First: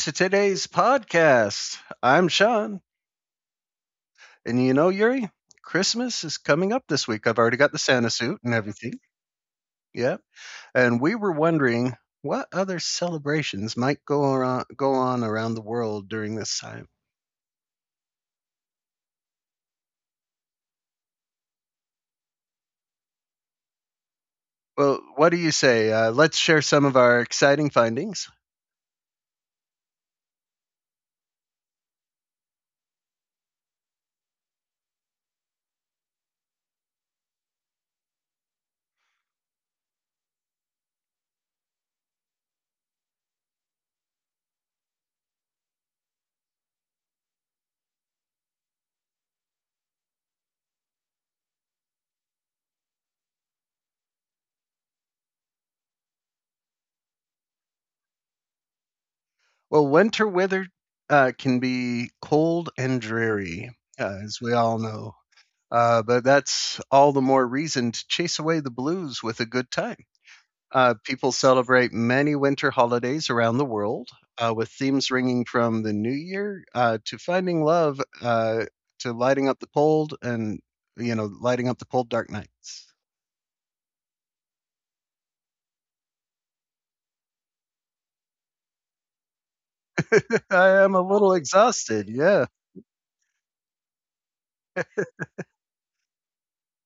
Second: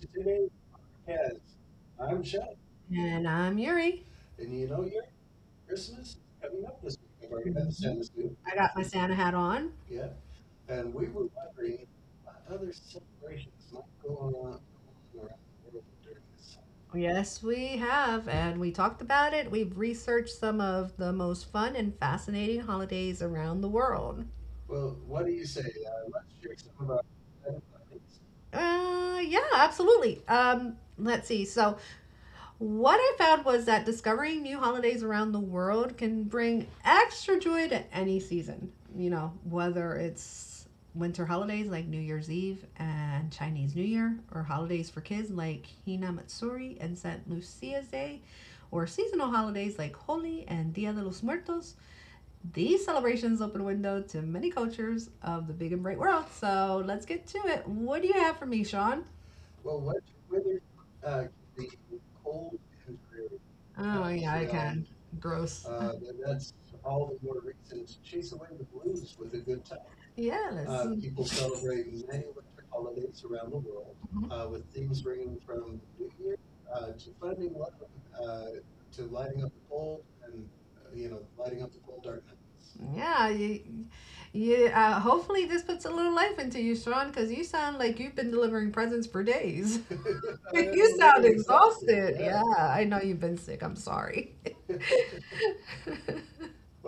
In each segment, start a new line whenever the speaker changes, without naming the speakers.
to today's podcast. I'm Sean.
And I'm Yuri.
And you know, Yuri, Christmas is coming up this week. I've already got the Santa suit and
I got my
everything.
Santa hat on.
Yeah. And we were wondering what other celebrations might go on around the world during this time.
Yes, we have. And we talked about it. We've researched some of the most fun and fascinating holidays around the world.
Well, what do you say? Let's share some of our exciting findings.
Yeah, absolutely. Let's see. What I found was that discovering new holidays around the world can bring extra joy to any season, whether it's winter holidays like New Year's Eve and Chinese New Year, or holidays for kids like Hina Matsuri and St. Lucia's Day, or seasonal holidays like Holi and Dia de los Muertos. These celebrations open a window to many cultures of the big and bright world. So let's get to it. What do you have for me, Sean?
Well, winter weather can be cold and dreary,
Oh, yeah,
as
I
we all
can.
know.
Gross.
But that's all the more reason to chase away the blues with a good time.
Yeah, let's.
People celebrate many winter holidays around the world
Mhm.
with themes ranging from the New Year to finding love to lighting up the cold and,
Uh,
you know, lighting up the cold, dark nights.
yeah, hopefully this puts a little life into you, Sean, because you sound like you've been delivering presents for days.
I am
You
a
sound
little
really
exhausted.
exhausted. Yeah,
Yeah.
yeah, I know you've been sick. I'm sorry.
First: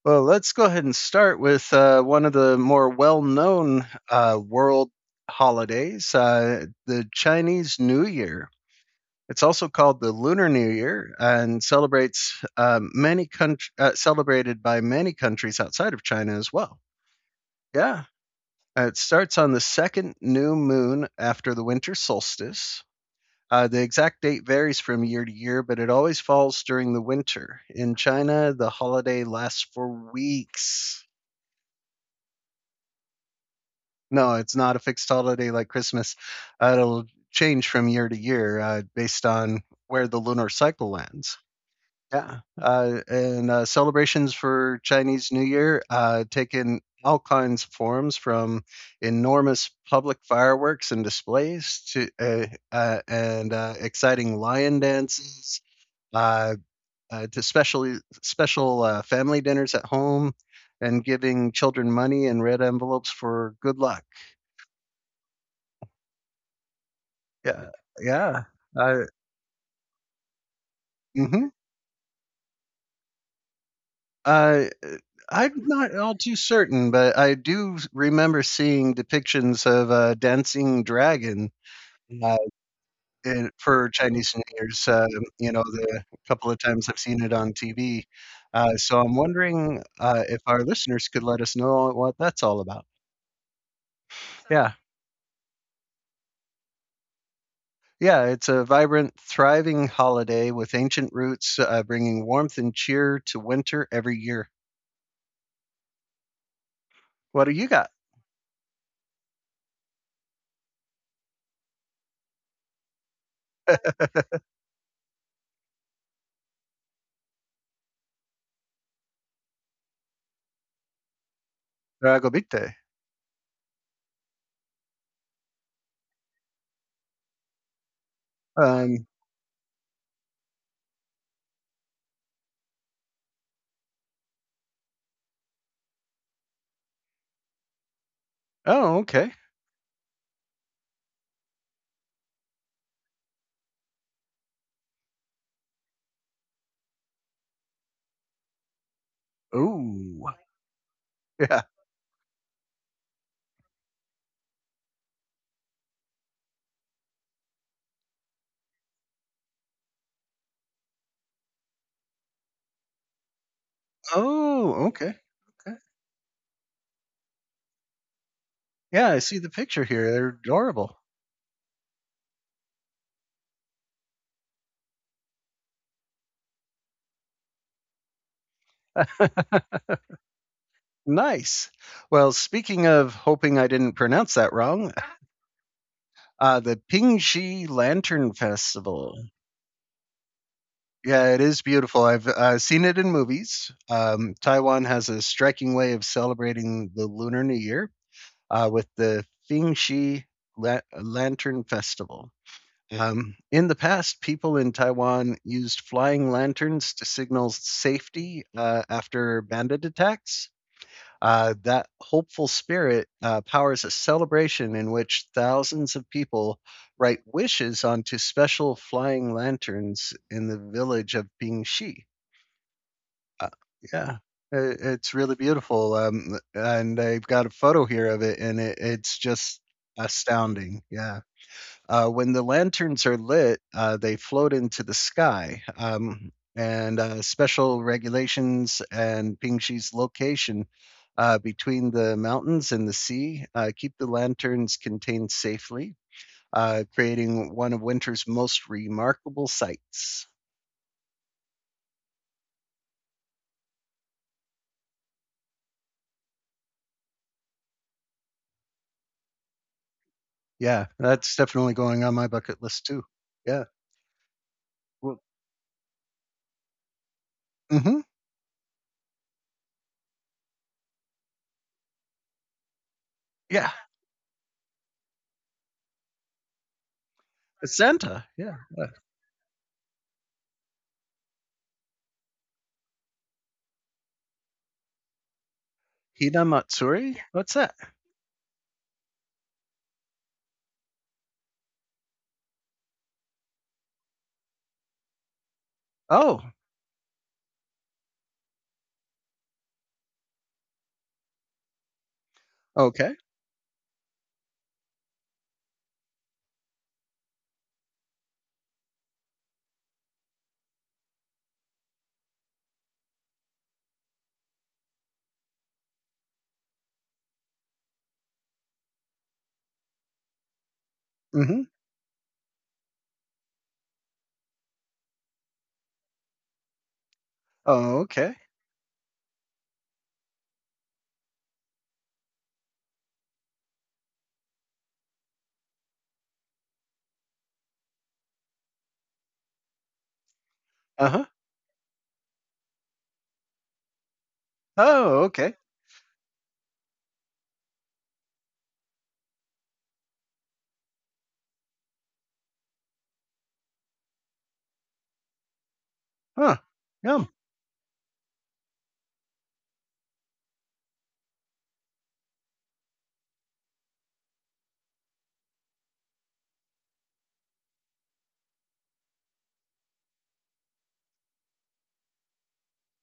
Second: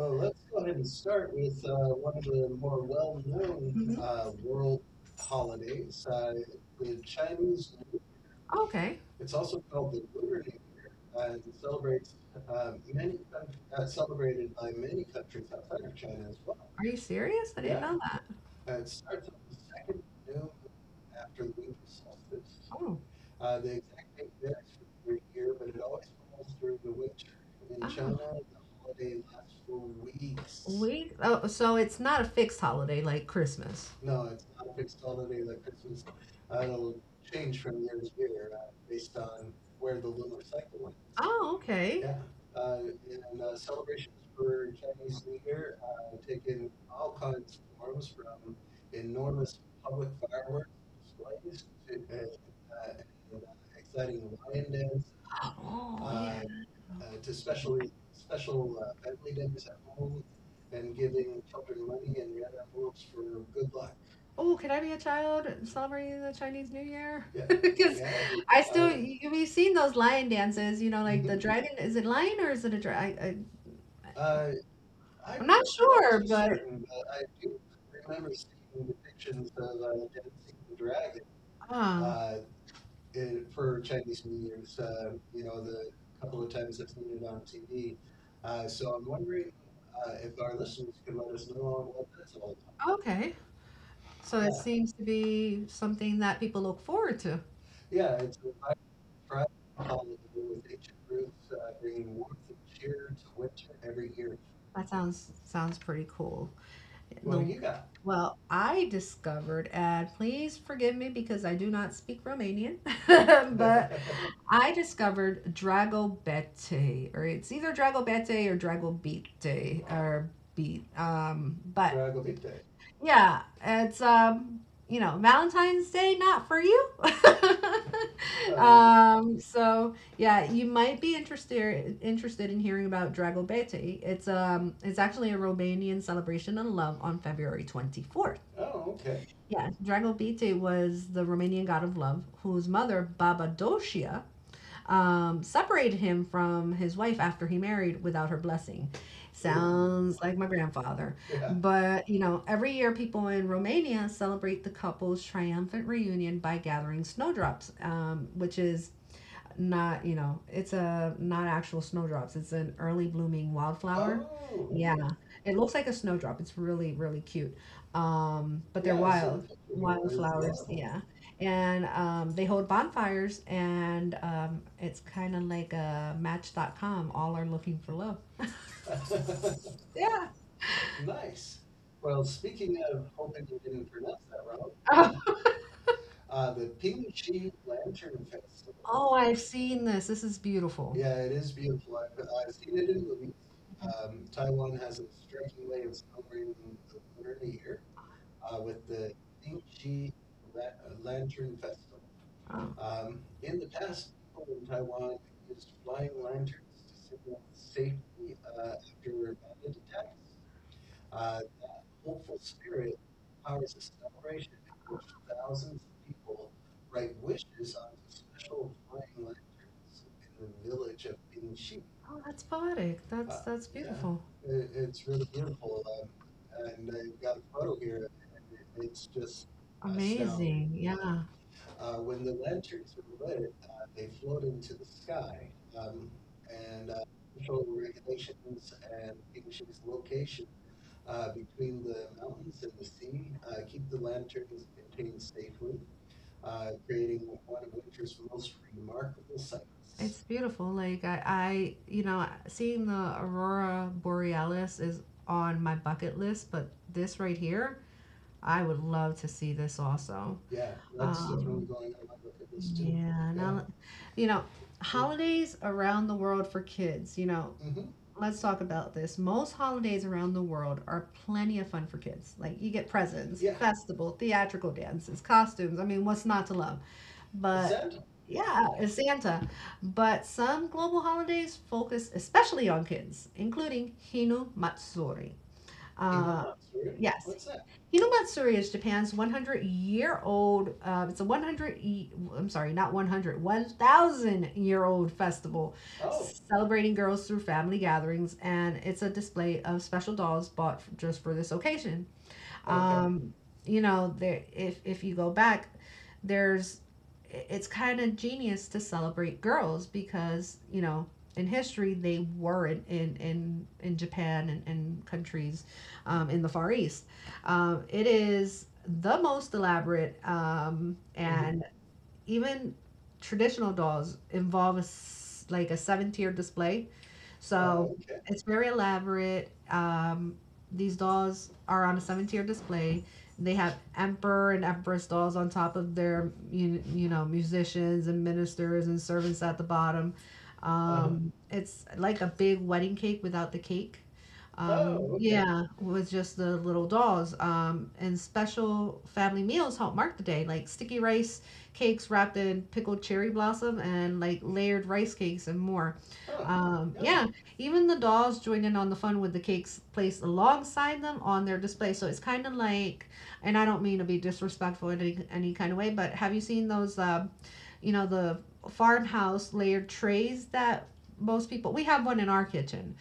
Well, let's go ahead and start with one of the more well known world holidays, the Chinese New Year.
Okay.
It's also called the Lunar New Year and celebrates celebrated by many countries outside of China as well.
Are you serious? Know
Yeah.
that.
It starts on the second new moon after the winter solstice.
Oh,
The exact date varies from year to year, but it always falls during the winter. In China, the holiday lasts for weeks.
we. Oh, so it's not a fixed holiday like Christmas.
No, it's not a fixed holiday like Christmas. It'll change from year to year based on where the lunar cycle lands.
Oh, okay.
Yeah, and celebrations for Chinese New Year, take in all kinds of forms from enormous public fireworks and displays to and exciting lion dances uh,
Oh,
to special family dinners at home and giving children money in red envelopes for good luck.
oh, can I be a child celebrating the Chinese New Year? Because
Yeah. Uh,
we've seen those lion dances, like the
mhm.
dragon. Is it lion or is it a dragon?
Uh, I'm not
Sure, but
certain, but I do remember seeing depictions of a dancing dragon uh,
um,
for Chinese New Year's. You know, the couple of times I've seen it on TV. So I'm wondering if our listeners could let us know what that's all about.
okay. So yeah, it, yeah,
Yeah.
seems to be something that people look forward to.
Yeah, it's a vibrant, thriving holiday with ancient roots, bringing warmth and cheer to winter every year.
That sounds pretty cool.
What do
do
you got?
Well, I discovered, and please forgive me because I do not speak Romanian, but I discovered Dragobete, or it's either Dragobete or Dragobite, or beat. But
Dragobite.
yeah, it's Valentine's Day not for you.
Uh,
So yeah, you might be interested in hearing about Dragobete. It's actually a Romanian celebration of love on February 24th.
oh, okay.
Yeah, Dragobete was the Romanian god of love whose mother Babadocia separated him from his wife after he married without her blessing. Sounds
Ooh.
like my grandfather.
Yeah.
But, every year people in Romania celebrate the couple's triumphant reunion by gathering snowdrops, which is not, it's a not actual snowdrops, it's an early blooming wildflower.
Oh,
Yeah, it looks like a snowdrop. It's really, really cute. But they're
yeah, I see
wild,
the picture
wild
here. They're
wildflowers.
adorable.
Yeah. And they hold bonfires, and it's kind of like a Match.com. All are looking for love. Yeah.
Nice. Well, speaking of hoping I didn't pronounce that wrong,
Oh,
the Pingxi Lantern
oh,
Festival.
I've seen this. This is beautiful.
Yeah, it is beautiful. I've seen it in movies. Taiwan has a striking way of celebrating the Lunar New Year with the Lantern Festival. In the past, people in Taiwan used flying lanterns to signal safety after bandit attacks. That hopeful spirit powers a celebration in which thousands of people write wishes onto special flying lanterns in the village of Bingxi.
Oh, that's poetic. That's
Uh,
that's
yeah,
beautiful.
it's really beautiful. And I've got a photo here of it, and it's just
Amazing.
astounding. Yeah.
Yeah.
When the lanterns are lit, they float into the sky. And Special regulations and Pingshi's location between the mountains and the sea keep the lanterns contained safely, creating one of winter's most remarkable
It's
sights.
beautiful. Like, seeing the aurora borealis is on my bucket list, but this right here, I would love to see this also.
Yeah,
Um,
that's definitely going on my bucket list too.
yeah,
Yeah.
now, yeah, holidays around the world for kids,
Hmm.
let's talk about this. Most holidays around the world are plenty of fun for kids. Like, you get presents,
Yeah.
festival, theatrical dances, costumes. I mean, what's not to love? But
Santa.
yeah, it's Santa. But some global holidays focus especially on kids, including Hinu Matsuri.
Hina
Uh,
Matsuri?
yes.
What's that?
Hinamatsuri is Japan's 100 year old, it's a 100, I'm sorry, not 100, 1,000 year old festival
Oh,
celebrating girls through family gatherings, and it's a display of special dolls bought just for this occasion.
okay.
Um, okay. There, if you go back, there's it's kind of genius to celebrate girls, because in history they were in Japan and countries, in the Far East, it is the most elaborate, and
Hmm.
mm-hmm. Even traditional dolls involve like a seven tier display. Oh,
Oh,
so okay.
okay.
It's very elaborate. These dolls are on a seven tier display. They have emperor and empress dolls on top of their, musicians and ministers and servants at the bottom. Uh-huh.
Uh huh.
It's like a big wedding cake without the cake. Oh,
Oh,
okay.
okay.
Yeah, with just the little dolls. And special family meals help mark the day, like sticky rice cakes wrapped in pickled cherry blossom and like layered rice cakes and more. Huh.
Huh,
Yeah,
yum.
yeah. Even the dolls join in on the fun with the cakes placed alongside them on their display. So it's kind of like, and I don't mean to be disrespectful in any kind of way, but have you seen those, the farmhouse layered trays that most people, we have one in our kitchen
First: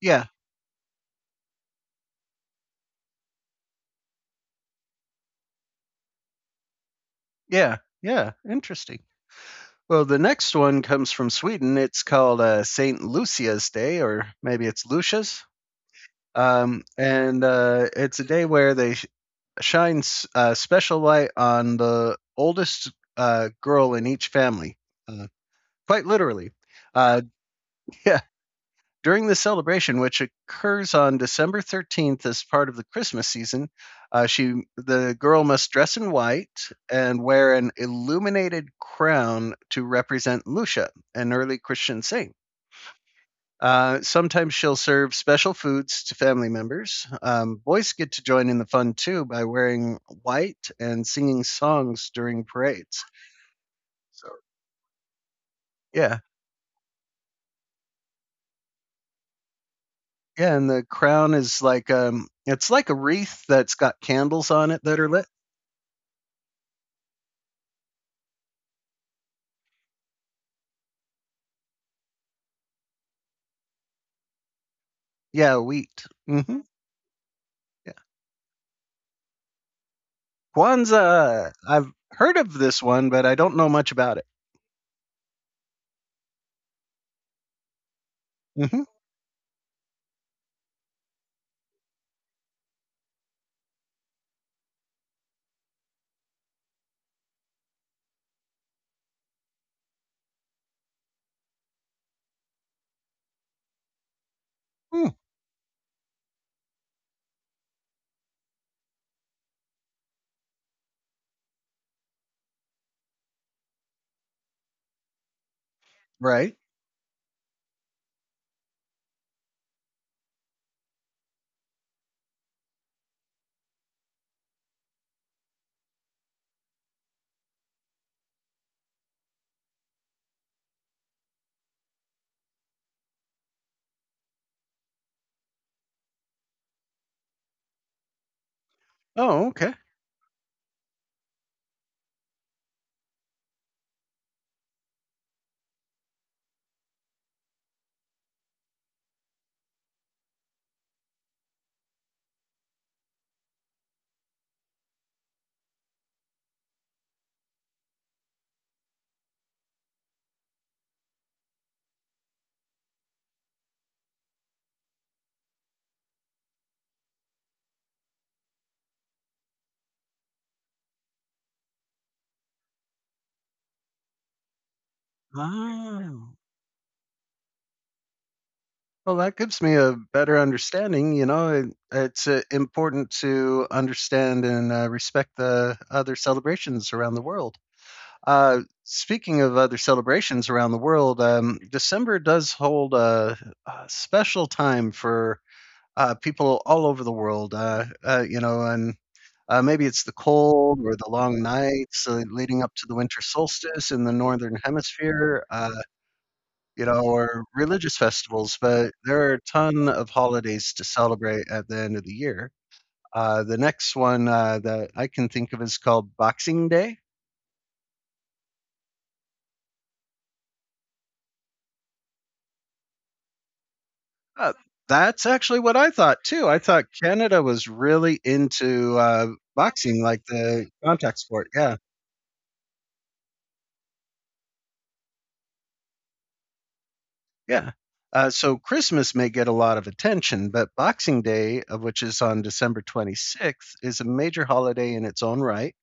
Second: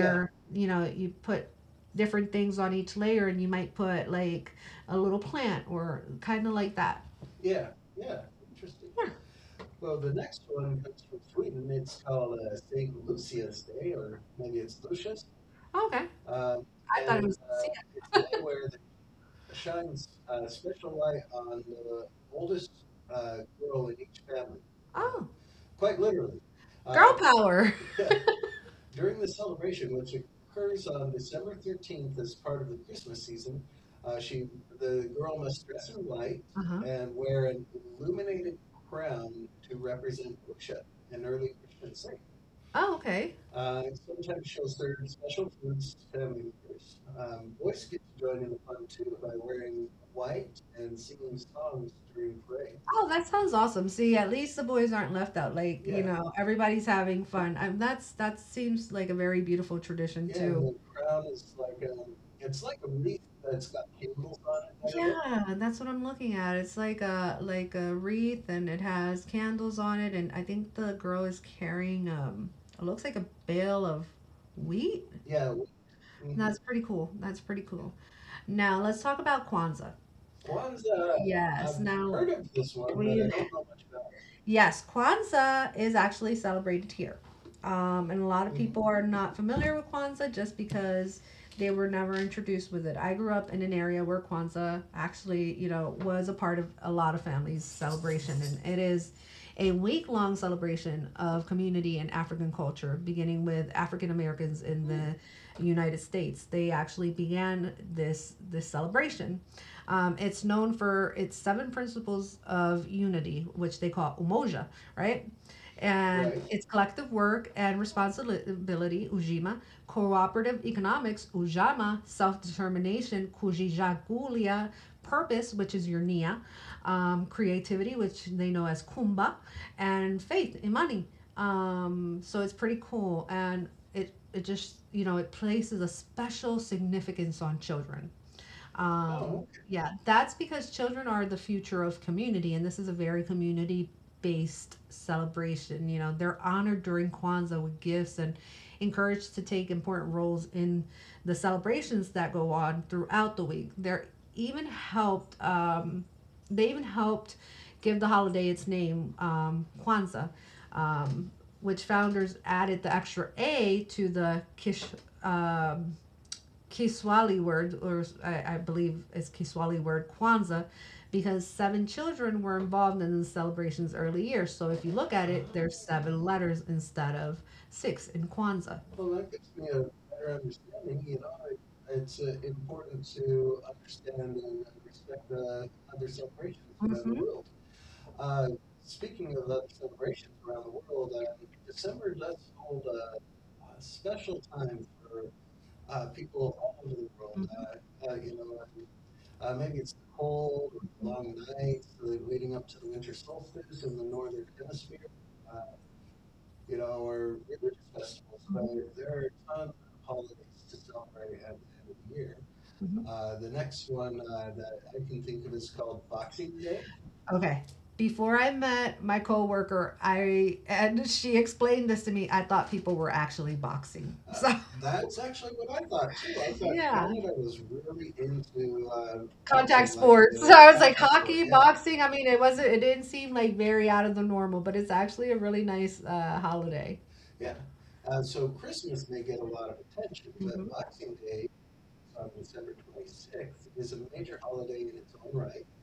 Yeah,
yeah. You put different things on each layer and you might put like a little plant or kind of like that.
yeah, interesting. Well, the next one comes from Sweden. It's called St. Lucia's Day, or maybe it's Lucia's.
Okay. Thought it was,
And It's a day where they shine special light on the oldest girl in each family,
oh,
quite literally.
oh, girl
Uh,
power.
yeah, During the celebration, which occurs on December 13th as part of the Christmas season, she the girl must dress in white
Uh-huh.
and wear an illuminated crown to represent Musha, an early Christian saint.
Oh, okay.
Sometimes she'll serve special foods to family members. Boys get to join in the fun too by wearing white and singing songs during parades.
Oh, that sounds awesome. See, at least the boys aren't left out. Like,
Yeah,
everybody's having fun. That seems like a very beautiful tradition
yeah, and
too.
the crown is like it's like a wreath that's got candles on it that are lit.
Yeah, that's what I'm looking at. It's like a wreath and it has candles on it, and I think the girl is carrying it looks like a bale of wheat.
Yeah, wheat.
Mm-hmm. That's
Mhm.
pretty cool. That's pretty cool. Now let's talk about Kwanzaa.
Kwanzaa.
Yes.
I've
Now,
heard of this one,
we
but I don't know much
it.
about it.
Yes, Kwanzaa is actually celebrated here, and a lot of people are not familiar with Kwanzaa just because they were never introduced with it. I grew up in an area where Kwanzaa actually, was a part of a lot of families' celebration, and it is a week long celebration of community and African culture, beginning with African Americans in
Hmm,
the United States. They actually began this celebration. It's known for its seven principles of unity, which they call umoja, right? And
right.
it's collective work and responsibility, ujima, cooperative economics, ujama, self-determination, kujijagulia, purpose, which is your Nia, creativity, which they know as kumba, and faith, imani. So it's pretty cool. And it just, it places a special significance on children. Oh. Okay.
Oh, okay.
Yeah, that's because children are the future of community, and this is a very community based celebration. They're honored during Kwanzaa with gifts and encouraged to take important roles in the celebrations that go on throughout the week. Even helped, um, they even helped give the holiday its name, Kwanzaa, um, which founders added the extra A to the Kish. Um, Kiswahili word, or I believe it's Kiswahili word Kwanzaa, because seven children were involved in the celebration's early years. So if you look at it, there's seven
Oh,
letters instead of six in Kwanzaa.
well, that gives me a better understanding. You know, it's important to understand and respect the other celebrations
Mm-hmm.
around
Hmm.
the world. Speaking of other celebrations around the world, December does hold a special time for people all over the
Hmm.
world. You know, and Maybe it's the cold or the long nights leading up to the winter solstice in the northern hemisphere, you know, or religious festivals. But there are a ton of holidays to celebrate at the end of the year. The next one that I can think of is called Boxing Day.
Okay. Before I met my coworker, I and she explained this to me. I thought people were actually boxing. So,
Uh, that's actually what I thought too. I thought
Yeah,
Canada was really into
contact
boxing, like
sports. So
the—
I was like hockey, boxing. I mean, it wasn't. It didn't seem like very out of the normal, but it's actually a really nice holiday.
Yeah. So Christmas may get a lot of attention,
Hmm.
but Boxing Day, which is on December 26th, is a major holiday in its own right.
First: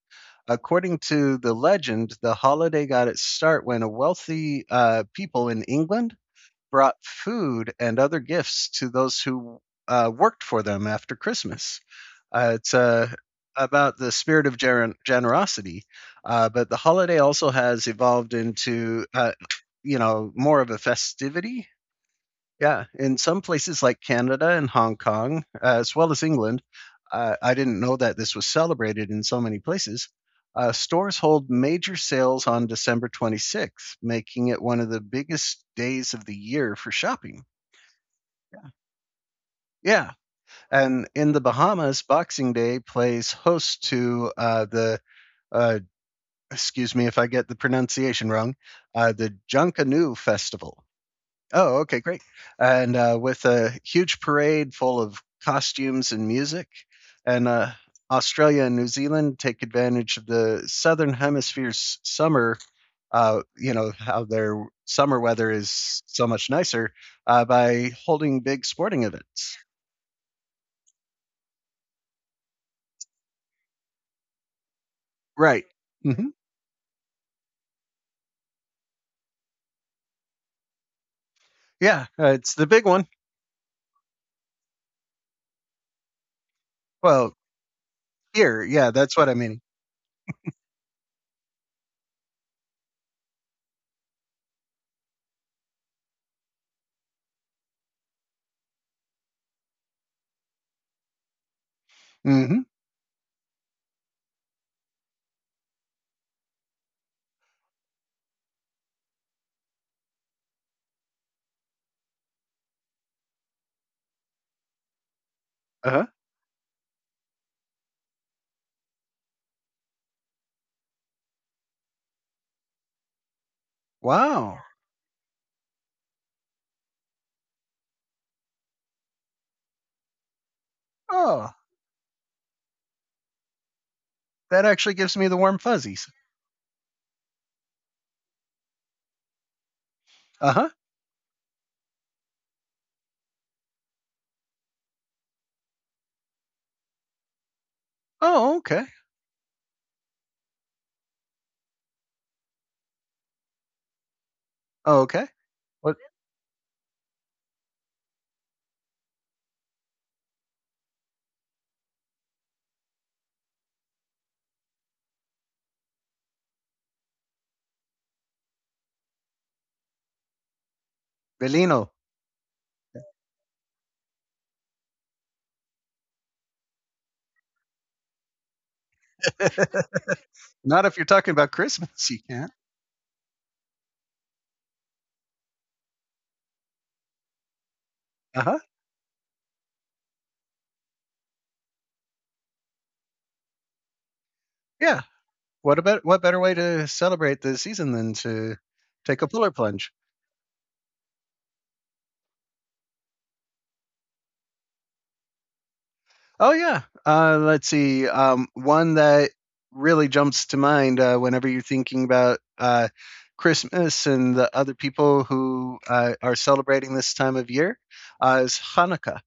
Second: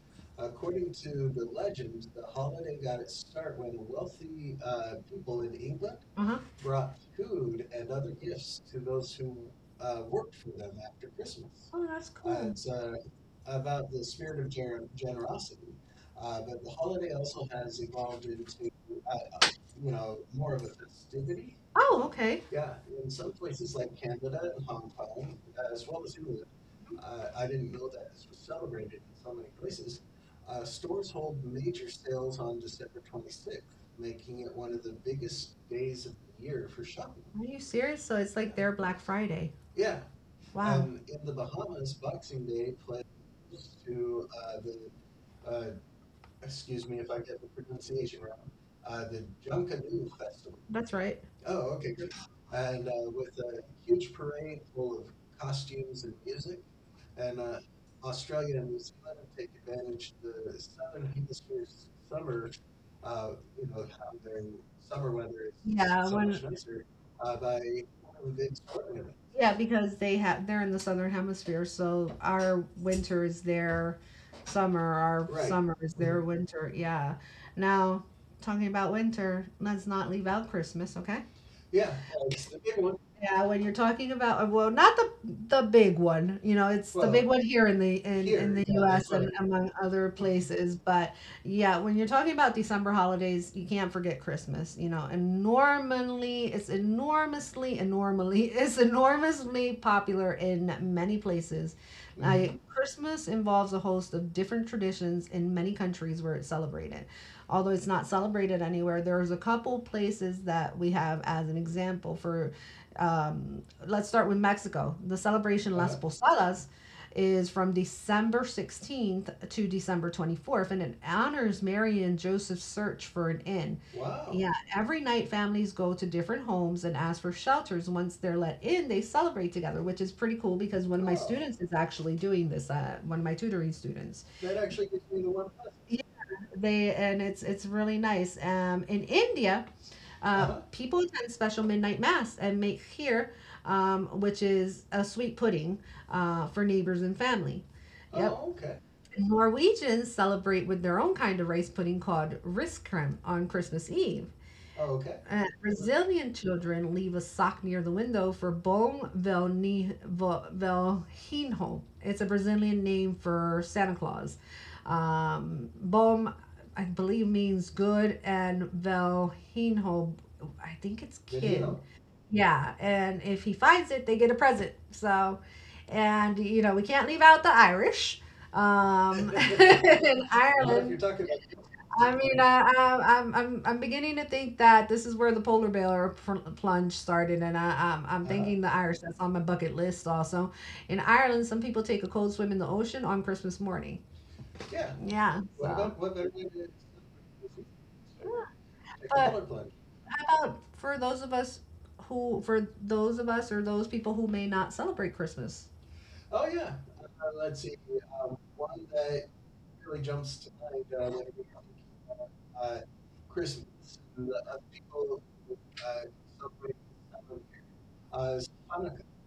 According to the legend, the holiday got its start when a wealthy people in England
Uh huh.
brought food and other gifts to those who worked for them after Christmas.
Oh, that's
Uh, it's uh,
Cool.
about the spirit of generosity, but the holiday also has evolved into you know, more of a festivity,
Oh, okay.
yeah, in some places like Canada and Hong Kong, as well as England. I didn't know that this was celebrated in so many places. Stores hold major sales on December 26th, making it one of the biggest days of the year for shopping.
Are you serious? So it's like their Black Friday.
Yeah,
Wow.
and in the Bahamas, Boxing Day plays host to uh, excuse me if I get the pronunciation wrong, the Junkanoo Festival.
That's right.
Oh, okay, great. And with a huge parade full of costumes and music, and Australia and New Zealand take advantage of the southern hemisphere's summer. You know how their summer weather is
Yeah,
so much nicer by holding big sporting
yeah,
events.
because they're in the southern hemisphere, so our winter is their summer, our
Right?
summer is their, mhm, winter. Yeah. Now, talking about winter, let's not leave out Christmas, okay?
Yeah, it's the big one.
Yeah, when you're talking about well, not the big one, it's the big,
Well,
One here in the in here,
here,
the yeah, U
yeah,
S, that's U.S.,
that's
and
what I
right.
mean.
Among other places, but yeah, when you're talking about December holidays, you can't forget Christmas, and normally it's enormously it's enormously popular in many places. I hmm
Mm-hmm.
Christmas involves a host of different traditions in many countries where it's celebrated. Although it's not celebrated anywhere, there's a couple places that we have as an example for. Let's start with Mexico. The celebration
Uh
Las
huh.
Posadas is from December 16th to December 24th, and it honors Mary and Joseph's search for an inn. Yeah,
Wow.
every night families go to different homes and ask for shelters. Once they're let in, they celebrate together, which is pretty cool because one of my
Oh,
students is actually doing this. One of my tutoring students.
that actually gives me the warm
Yeah,
fuzzies.
they and it's really nice. In India,
Uh
uh,
huh.
people attend special midnight mass and make here, which is a sweet pudding for neighbors and family.
Oh,
Yep.
okay.
Norwegians celebrate with their own kind of rice pudding called riskrem on Christmas Eve.
Okay.
Brazilian children leave a sock near the window for Bom Velhinho. It's a Brazilian name for Santa Claus. Bom, I believe, means good, and Velhinho, I think it's kid.
Belino.
Yeah, and if he finds it, they get a present. So, and we can't leave out the Irish. In
Not if
Ireland,
you're talking about Christmas.
I mean, I'm beginning to think that this is where the polar bear plunge started, and I'm
Uh huh.
thinking the Irish. That's on my bucket list also. In Ireland, some people take a cold swim in the ocean on Christmas morning.
Yeah.
Yeah,
What about— what
so.
better way to celebrate the season than to take a
Take
polar
But
plunge?
for those of us for those of us or those people who may not celebrate Christmas.
Oh yeah. Let's see. One that really jumps to mind whenever you're thinking about Christmas and the other people who are celebrating this time of year is Hanukkah.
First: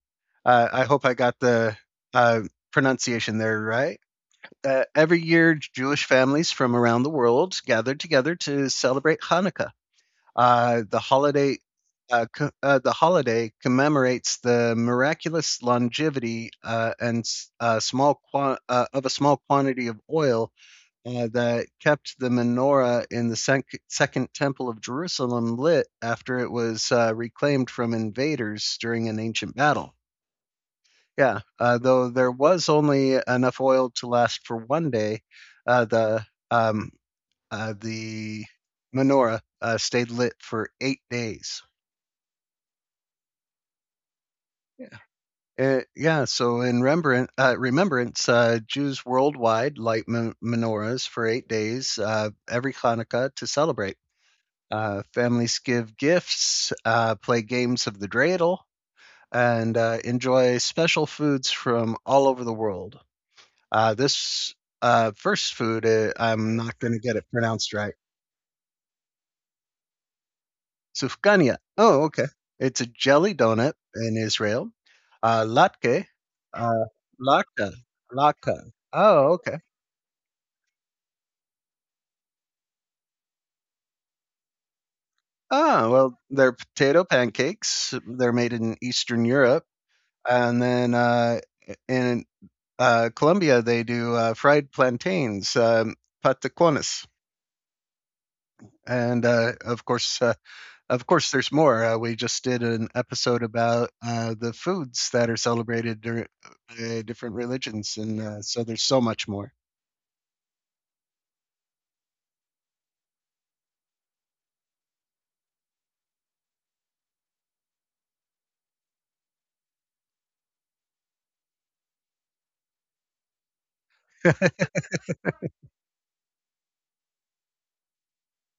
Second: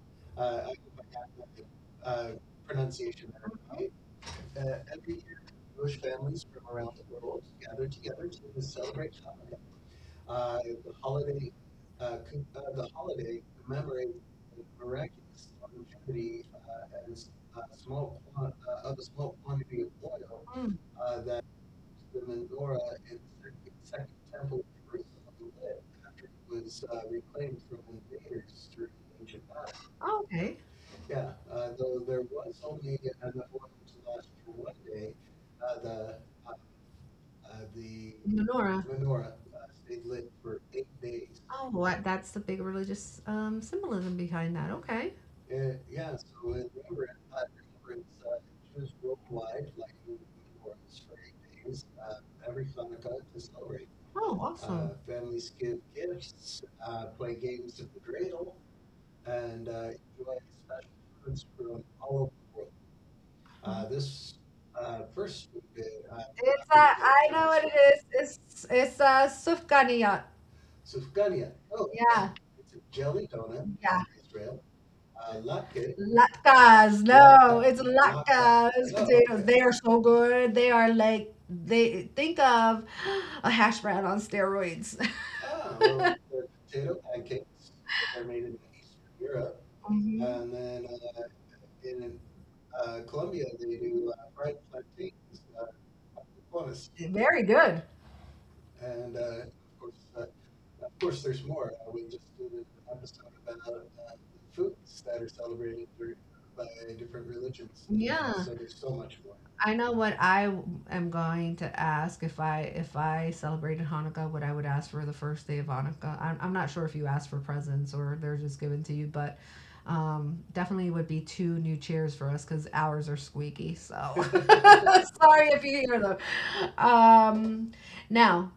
I hope I got the uh, pronunciation there right. Every year, Jewish families from around the world gather together to celebrate Hanukkah. Uh, the holiday the holiday commemorates the miraculous longevity and s- small qua- of a small quantity of oil
Mm.
that kept the menorah in the second temple of Jerusalem lit after it was reclaimed from invaders during an ancient battle.
Okay.
Yeah, though there was only enough oil to last for one day, uh, the um, the
Menorah.
menorah stayed lit for 8 days.
Oh, that's the big religious symbolism behind that.
Yeah.
Okay.
Yeah, so in remembrance, Jews worldwide light menorahs for 8 days every Hanukkah to celebrate.
Oh, awesome.
Families give gifts, play games of the dreidel, and enjoy special foods from all over the world. This First food, I'm
It's
not going to
I know what
pronounce
it is. It's sufganiyat.
sufganiyat. Oh, okay.
Yeah,
It's a jelly donut
yeah.
in Israel. Latke.
Latkes. No, Latke. It's
Lak-
latkes. Oh, potatoes.
oh,
Okay. They are so good. They are like they think of a hash brown on steroids.
Ah, well, they're potato pancakes. They're made in Eastern Europe,
hmm
and then
uh,
in Colombia they do fried plantains, patacones,
Very good.
and of course, of course, there's more. We just did an episode about the foods that are celebrated by different religions, and
Yeah.
so there's so much more.
I know what I w- am going to ask if I celebrated Hanukkah, what I would ask for the first day of Hanukkah. I'm not sure if you ask for presents or they're just given to you, but definitely would be two new chairs for us because ours are squeaky. So sorry if you hear them. Um, now,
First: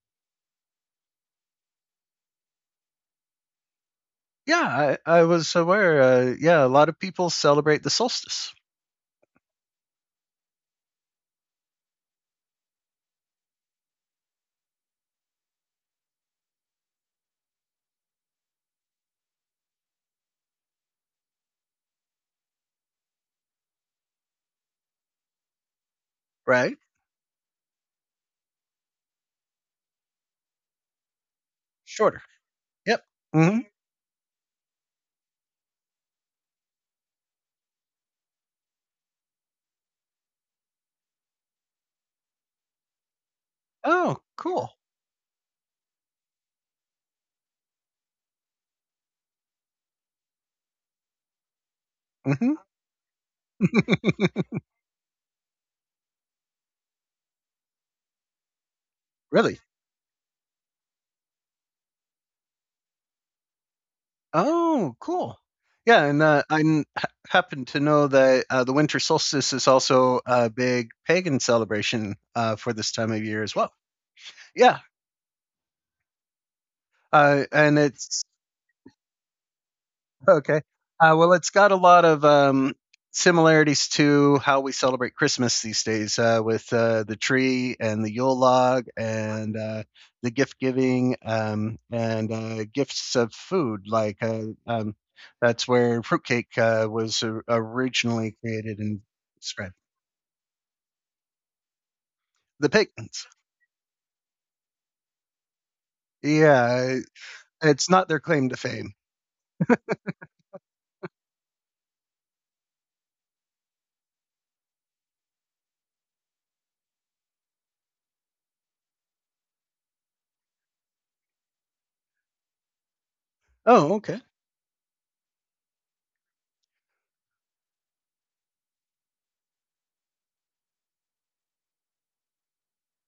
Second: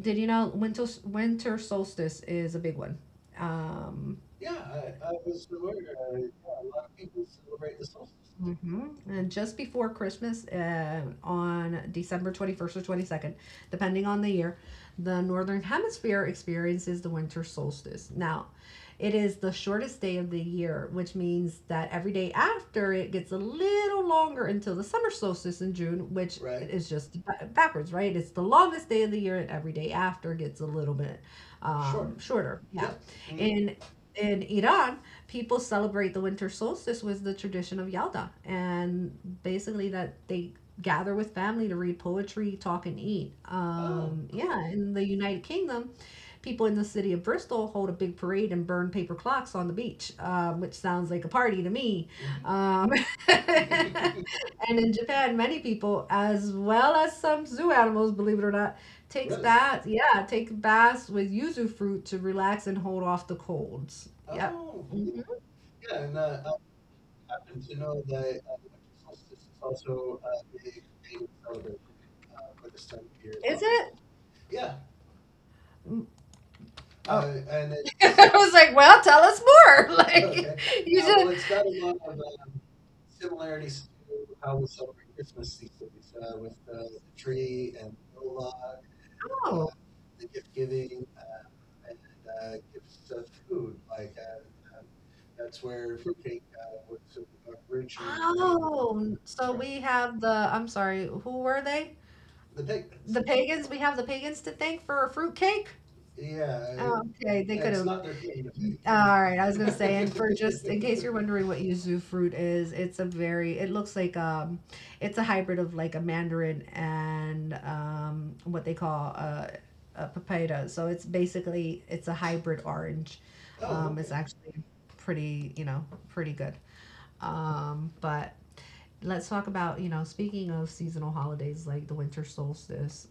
did you know winter solstice is a big one? Um,
Yeah, I was aware. Yeah, a lot of people celebrate the solstice,
And just before Christmas, on December 21st or 22nd, depending on the year, the Northern Hemisphere experiences the winter solstice. Now, it is the shortest day of the year, which means that every day after it gets a little longer until the summer solstice in June, which
right?
is just backwards, right? It's the longest day of the year, and every day after gets a little bit Sure.
Shorter.
Shorter. Yeah.
Yep.
mm
Hmm.
In in Iran, people celebrate the winter solstice with the tradition of Yalda, and basically that they gather with family to read poetry, talk, and eat.
Oh,
Yeah,
cool.
cool. In the United Kingdom, people in the city of Bristol hold a big parade and burn paper clocks on the beach, which sounds like a party to me.
Hmm.
Um, and in Japan, many people, as well as some zoo animals, believe it or not,
Really?
take baths with yuzu fruit to relax and hold off the colds. Yep.
Oh, cool. Yeah, and, I n- ha happen to know that, the winter solstice is also a big pagan celebration, for this time of year as
Is
well.
it?
Yeah,
Oh.
and it's
I was like, well, tell us more. Like,
okay.
you
Well,
just.
it's got a lot of, similarities to how we celebrate Christmas these days, with the tree and the Yule log and,
Oh.
the gift giving, and gifts of food, like, that's where fruitcake, was o
and
originally—
Oh, so we have the. I'm sorry. Who were they?
the pick.
The pagans, we have the pagans to thank for a fruitcake?
Yeah,
Oh, okay, they could have.
it's not their claim to fame.
All right, I was gonna say, and for just in case you're wondering what yuzu fruit is, it's a very, it looks like it's a hybrid of like a mandarin and what they call a papaya. So it's basically it's a hybrid orange.
Oh,
Okay. it's okay.
okay.
Actually pretty, you know, pretty good. But Let's talk about speaking of seasonal holidays like the winter solstice.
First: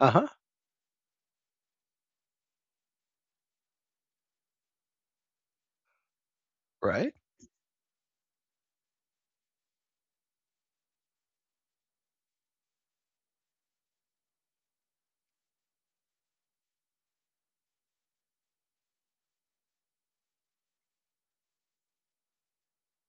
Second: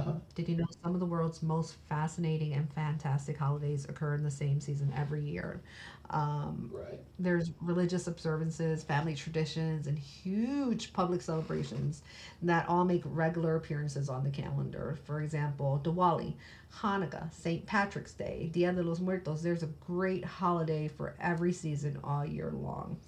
Uh huh.
Did you know some of the world's most fascinating and fantastic holidays occur in the same season every year? um,
Right.
there's religious observances, family traditions, and huge public celebrations that all make regular appearances on the calendar. For example, Diwali, Hanukkah, St. Patrick's Day, Dia de los Muertos. There's a great holiday for every season all year long.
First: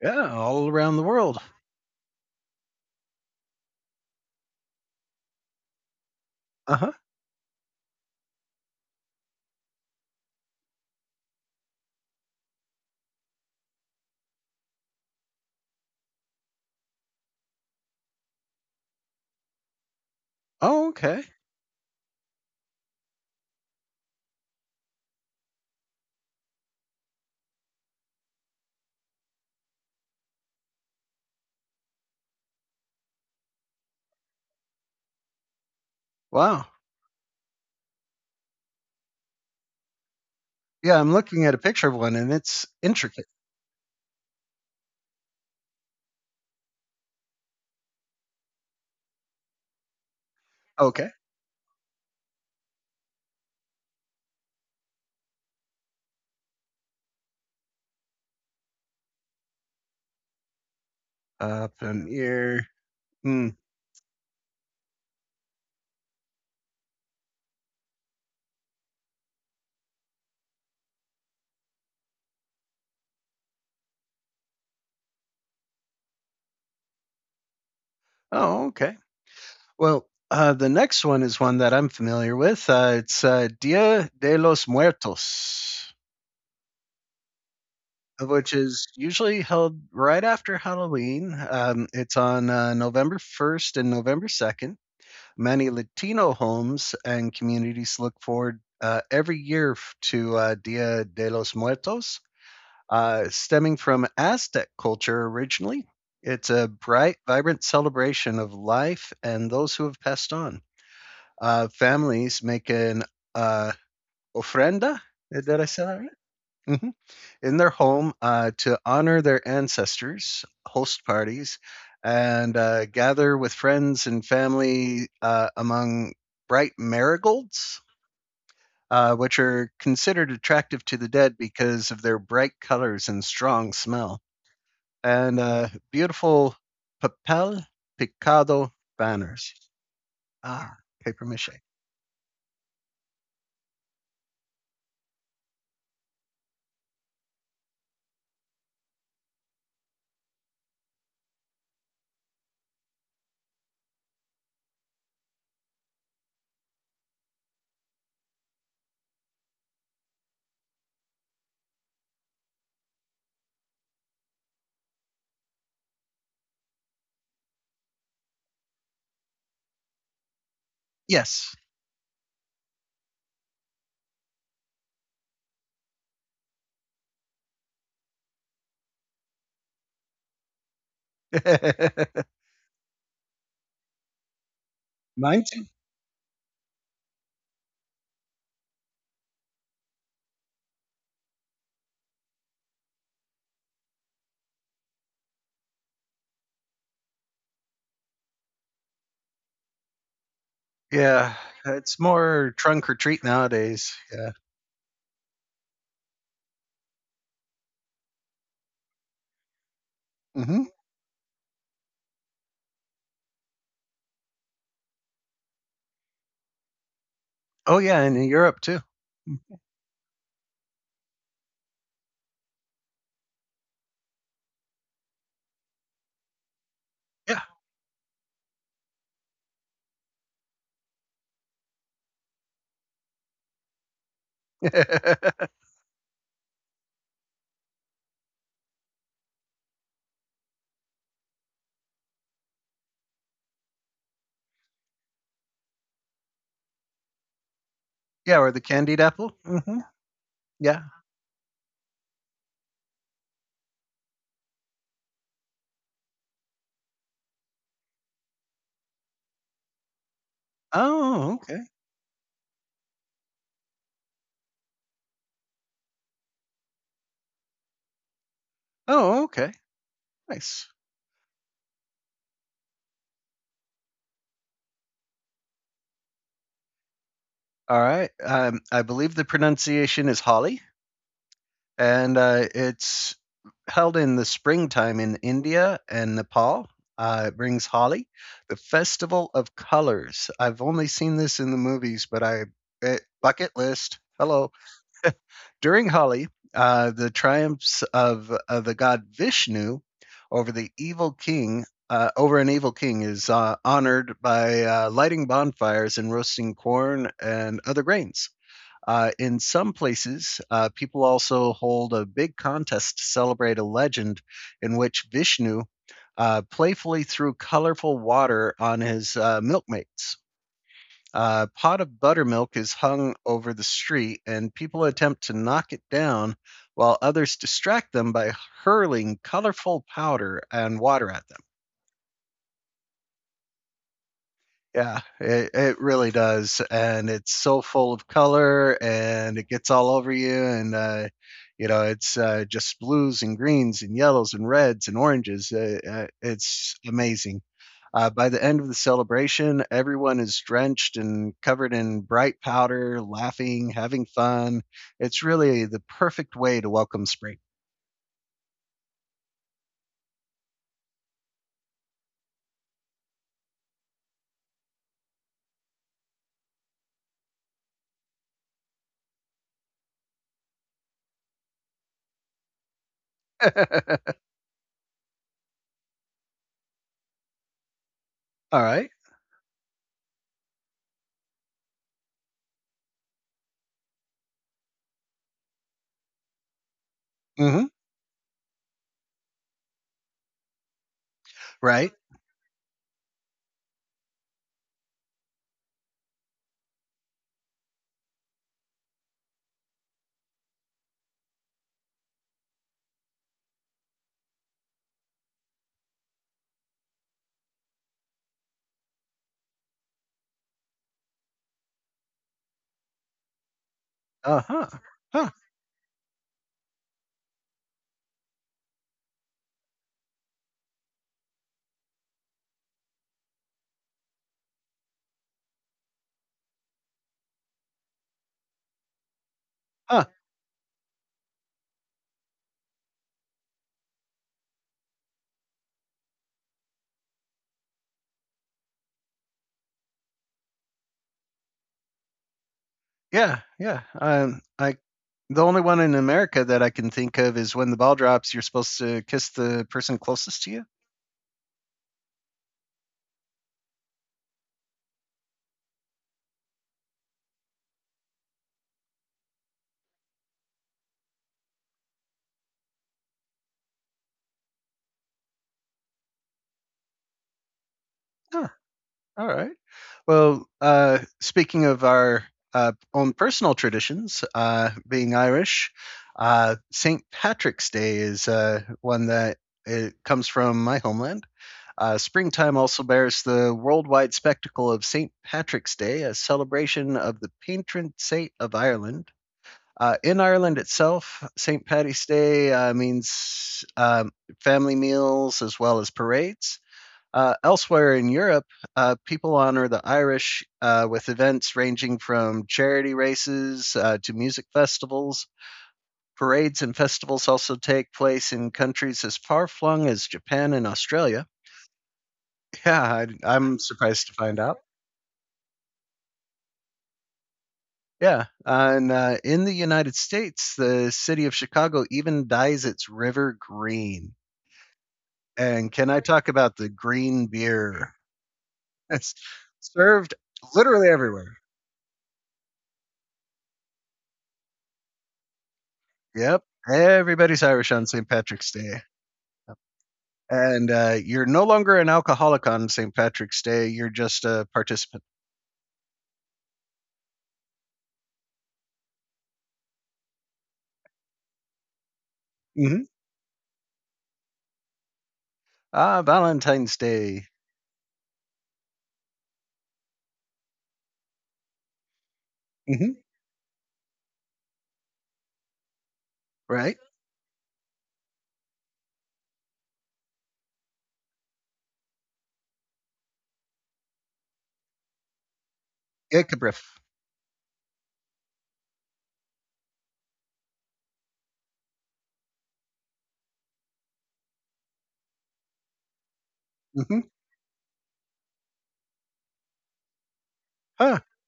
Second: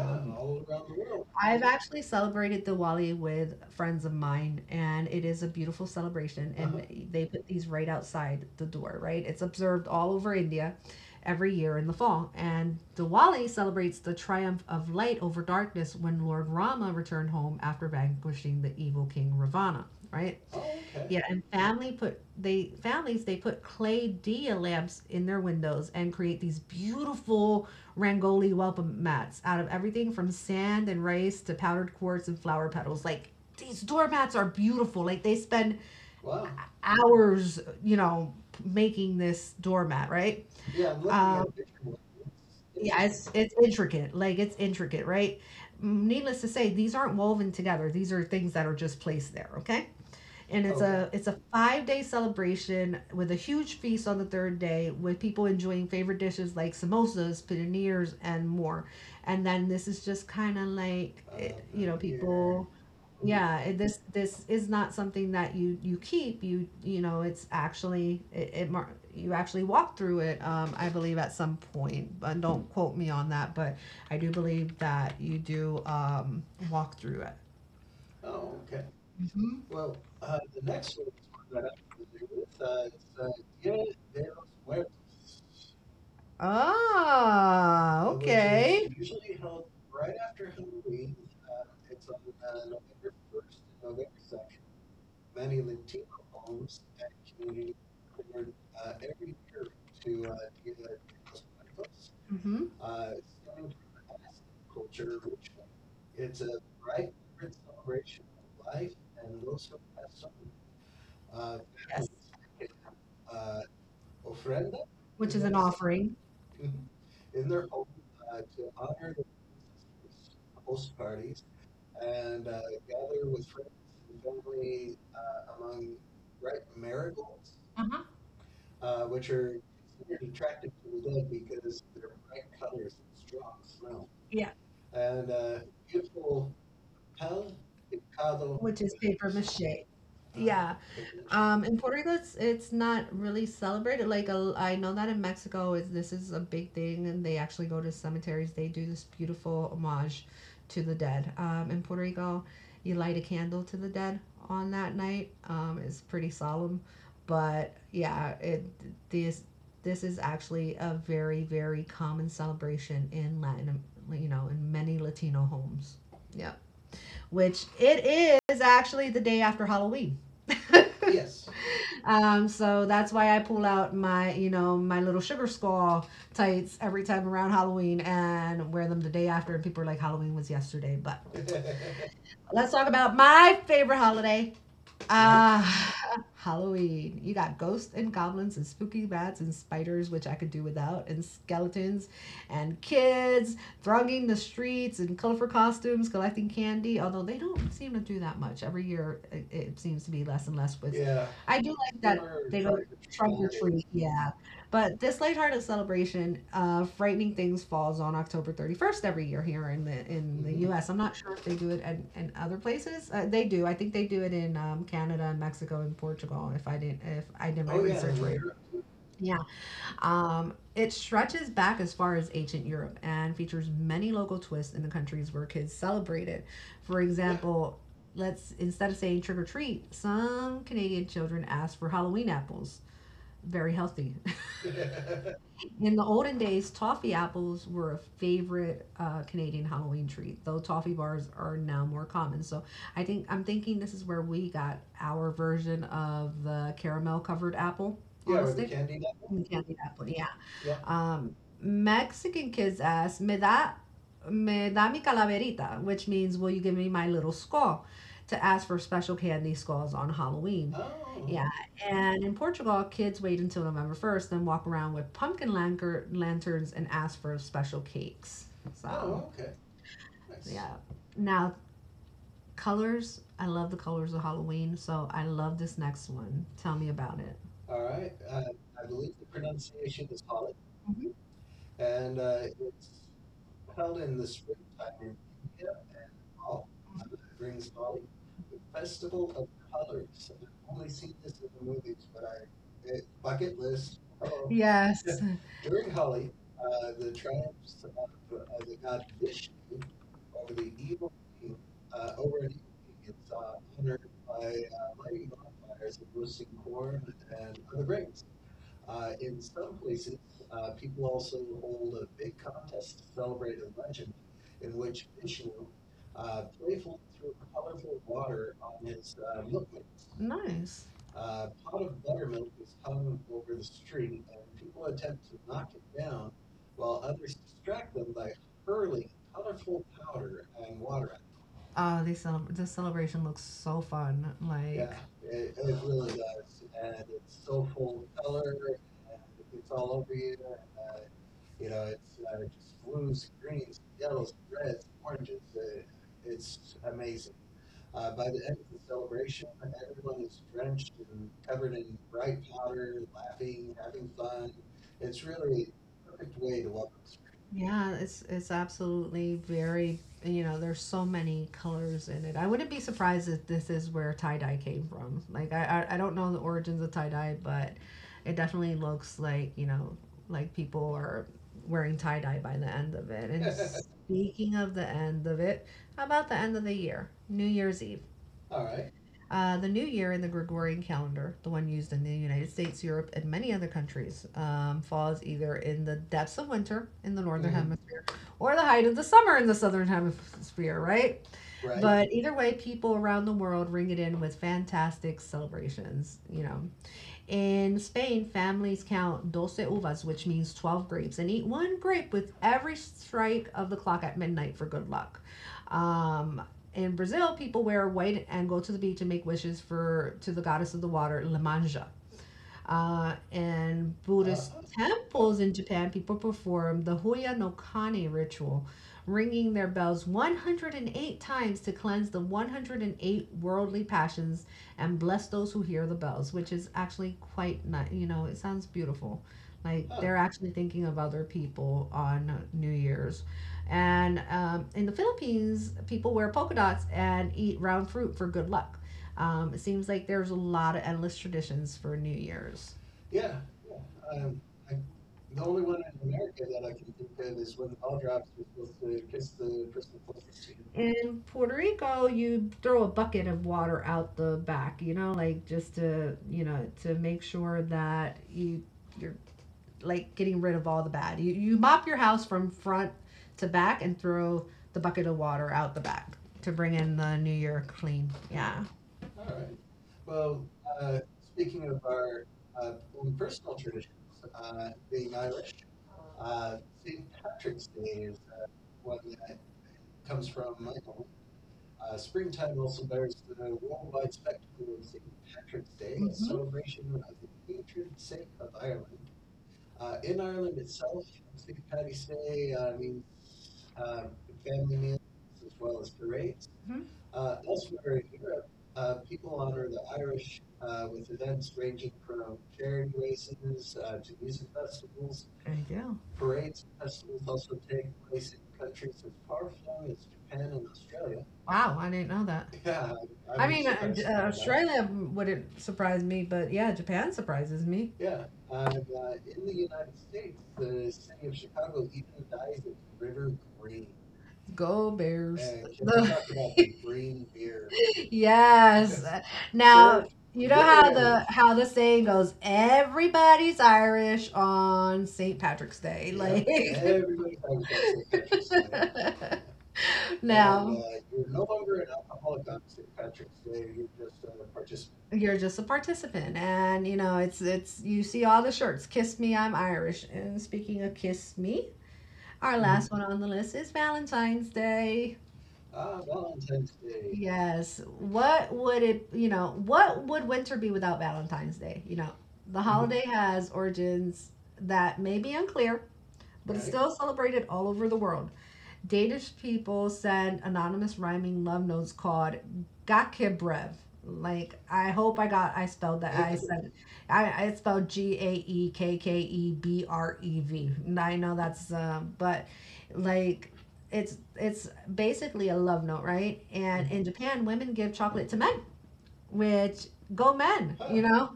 Yeah, all around the world.
I've actually celebrated Diwali with friends of mine, and it is a beautiful celebration.
Uh huh.
And they put these right outside the door, right? It's observed all over India every year in the fall. And Diwali celebrates the triumph of light over darkness when Lord Rama returned home after vanquishing the evil king Ravana, right?
Oh,
Yeah,
okay.
and family put they families they put clay dia lamps in their windows and create these beautiful Rangoli welcome mats out of everything from sand and rice to powdered quartz and flower petals. Like these doormats are beautiful. Like they spend
Wow.
hours, you know, making this doormat, right?
Yeah, I'm looking
Um,
at a picture of one and it's
yeah,
intricate.
it's intricate. Like it's intricate, right? Needless to say, these aren't woven together. These are things that are just placed there, okay? and it's okay.
Okay.
a It's a 5 day celebration with a huge feast on the third day with people enjoying favorite dishes like samosas, paninis, and more. And then this is just kind of like it,
Up
You know,
and here.
people.
Hmm.
Yeah, yeah, this is not something that you keep. You know it's actually you actually walk through it. I believe at some point, but don't quote me on that. But I do believe that you do walk through it.
Oh, okay. Well, the next one is one that I'm familiar with. It's Dia de los Muertos,
Ah,
of which is
okay.
usually held right after Halloween. It's on November 1st and November 2nd. Many Latino homes and communities look forward every year to Dia de los Muertos,
Hmm.
stemming from Aztec culture originally. It's a bright, vibrant celebration of life and those who have passed on. Families make an uh, ofrenda. Did I say that
Offering.
right? In their home to honor their ancestors, host parties, and gather with friends and family among bright marigolds,
Uh-huh.
which are considered attractive to the dead because of their bright colors and strong smell,
Yeah.
and beautiful papel picado
Which is paper
banners.
mache. Yeah.
Permission.
In Puerto Rico, it's not really celebrated. Like a, I know that in Mexico, is this is a big thing, and they actually go to cemeteries. They do this beautiful homage to the dead. In Puerto Rico, you light a candle to the dead on that night. It's pretty solemn, but yeah, it this this is actually a very common celebration in Latin, you know, in many Latino homes. Yeah, which it is actually the day after Halloween.
Yes.
So that's why I pull out my, you know, my little sugar skull tights every time around Halloween and wear them the day after. And people are like, Halloween was yesterday. But let's talk about my favorite holiday,
Mine
Uh,
too.
Halloween. You got ghosts and goblins and spooky bats and spiders, which I could do without, and skeletons and kids thronging the streets in colorful costumes, collecting candy. Although they don't seem to do that much every year, it seems to be less and less. With
Yeah,
I do like
it's
that they
more
don't
trunk or treat
trunk or treat.
nowadays.
Yeah, but this lighthearted celebration of frightening things falls on October 31st every year here in the U,
Hmm.
am not sure if they do it in other places. They do. I think they do it in Canada and Mexico and Portugal. If I did my
Oh, yeah,
research
and in
right.
Europe too.
Yeah. It stretches back as far as ancient Europe and features many local twists in the countries where kids celebrate it. For
Yeah.
example, yeah, let's instead of saying trick or treat, some Canadian children ask for Halloween apples. Very healthy. In the olden days, toffee apples were a favorite Canadian Halloween treat, though toffee bars are now more common. So I'm thinking this is where we got our version of the caramel covered apple.
Yeah,
On
or the
stick.
candied
Apple.
apple.
Candy
Hmm.
apple, yeah.
Yeah.
Mexican kids ask, me da mi calaverita, which means, will you give me my little skull, to ask for special candy skulls on Halloween?
Oh,
Yeah,
okay.
and in Portugal, kids wait until November 1st, then walk around with pumpkin lanterns and ask for special cakes. So,
Oh, okay.
yeah.
Nice.
Now, colors. I love the colors of Halloween, so I love this next one. Tell me about it.
All right. I believe the pronunciation is holly,
Mhm.
and it's held in the springtime in India and Nepal. It brings holly, the festival of colors. I've only seen this in the movies, but bucket list. Hello.
Yes.
During Holi, the triumphs of the god Vishnu over the evil king, over an evil king, is honored by lighting bonfires and roasting corn and other grains. In some places, people also hold a big contest to celebrate a legend in which Vishnu playfully threw colorful water on his milkmates.
Nice.
A pot of buttermilk is hung over the street, and people attempt to knock it down while others distract them by hurling colorful powder and water at them.
Oh, this celebration looks so fun. Like,
Yeah, it really does, and it's so full of color, and it gets all over you, and you know it's just blues and greens and yellows and reds and oranges. It's amazing. By the end of the celebration, everyone is drenched and covered in bright powder, laughing, having fun. It's really the perfect way to welcome spring.
yeah, it's absolutely very, you know, there's so many colors in it. I wouldn't be surprised if this is where tie-dye came from. Like, I don't know the origins of tie-dye, but it definitely looks like, you know, like people are wearing tie-dye by the end of it. And speaking of the end of it, how about the end of the year? New Year's Eve.
All right.
The new year in the Gregorian calendar, the one used in the United States, Europe, and many other countries, falls either in the depths of winter in the northern
Mm-hmm.
hemisphere or the height of the summer in the southern hemisphere, right?
Right.
But either way, people around the world ring it in with fantastic celebrations. You know, in Spain, families count doce uvas, which means 12 grapes, and eat one grape with every strike of the clock at midnight for good luck. Um, in Brazil, people wear white and go to the beach and make wishes for to the goddess of the water, Lemanja, and
Uh
Buddhist
huh.
temples in Japan, people perform the Hoya no Kane ritual, ringing their bells 108 times to cleanse the 108 worldly passions and bless those who hear the bells, which is actually quite nice. You know, it sounds beautiful. Like
Uh.
they're actually thinking of other people on New Year's. And in the Philippines, people wear polka dots and eat round fruit for good luck. It seems like there's a lot of endless traditions for New Year's.
Yeah, yeah. I the only one in America that I can think of is when the ball drops, you're supposed to kiss the person closest to you.
In Puerto Rico, you throw a bucket of water out the back, you know, like just to, you know, to make sure that you're like getting rid of all the bad. You mop your house from front to back and throw the bucket of water out the back to bring in the new year clean.
Huh,
Yeah.
all right. Well, speaking of our own personal traditions, being Irish, St. Patrick's Day is one that it comes from my homeland. Springtime also bears the worldwide spectacle of St. Patrick's
Mm-hmm.
Day, a
Mhm.
celebration of the patron saint of Ireland. In Ireland itself, St. Patty's Day means family meals as well as parades.
Mm-hmm.
Elsewhere in Europe, people honor the Irish with events ranging from charity races to music festivals.
There you go.
Parades and festivals also take place in countries as far flung as Japan and Australia.
Wow, I didn't know that.
Yeah,
I i
I'm
mean, uh,
surprised to find out.
Australia wouldn't surprise me, but yeah, Japan surprises me.
Yeah, and in the United States, the city of Chicago even dyes its river green.
Go Bears.
And can I talk about the green beer?
Yes. Now, sure,
Served
you know
literally everywhere.
how the saying goes, everybody's Irish on St. Patrick's Day.
Yep.
Like
Everybody's Irish on St. Patrick. And
Now
you're no longer an alcoholic on St. Patrick's Day. You're just a participant.
you're just a participant, and you know it's you see all the shirts. Kiss me, I'm Irish. And speaking of kiss me, our last
Mm-hmm.
one on the list is Valentine's Day.
Ah, Valentine's Day,
Yes. What would it, you know, what would winter be without Valentine's Day? You know, the Mhm. holiday has origins that may be unclear, but it's
right?
still celebrated all over the world. Danish people send anonymous rhyming love notes called Gakebrev. Like I hope I got I spelled that I said I spelled Gaekkebrev. And I know that's but like it's basically a love note, right? And in
Mm-hmm.
Japan, women give chocolate to men which go men, you
Huh.
know?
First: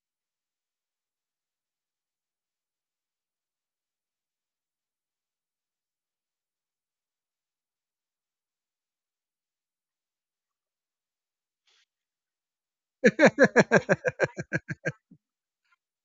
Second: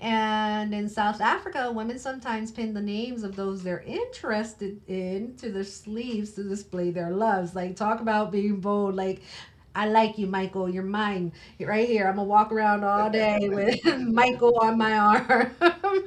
And in South Africa, women sometimes pin the names of those they're interested in to their sleeves to display their loves. Like, talk about being bold. Like, I like you, Michael. You're mine. Right here. I'm going to walk around all day with Michael on my arm.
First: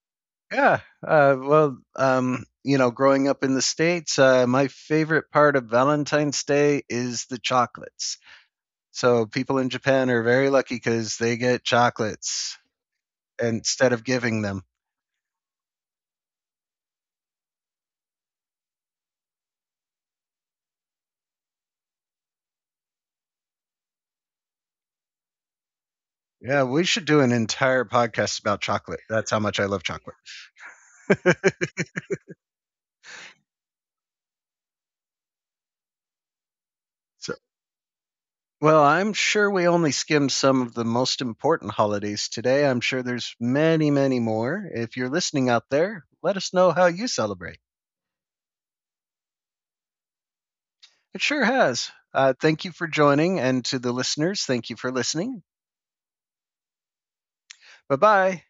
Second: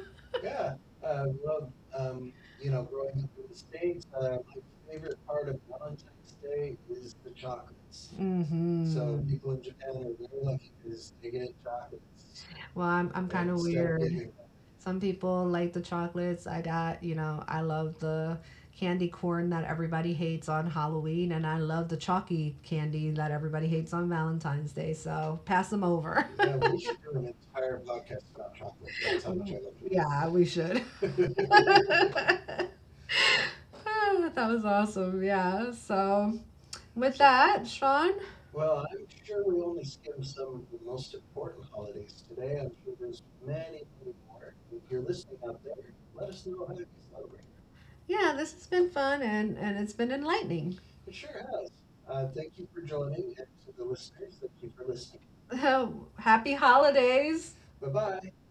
Yeah. Well, you know, growing up in the States, my favorite part of Valentine's Day is the chocolates.
Mm-hmm.
So people in Japan are very lucky because they get chocolates
Well, I'm
instead of giving them.
Some people like the chocolates. I got, you know, I love the candy corn that everybody hates on Halloween, and I love the chalky candy that everybody hates on Valentine's Day. So pass them over.
Yeah, we should do an entire podcast about chocolate. That's how much I love chocolate.
We should. Ah, that was awesome. Yeah. So with that, Sean,
Well, I'm sure we only skimmed some of the most important holidays today. I'm sure there's many, many more. If you're listening out there, let us know how you celebrate.
yeah, this has been fun and it's been enlightening.
It sure has. Thank you for joining. And to the listeners, thank you for listening.
Oh, happy holidays.
Bye bye.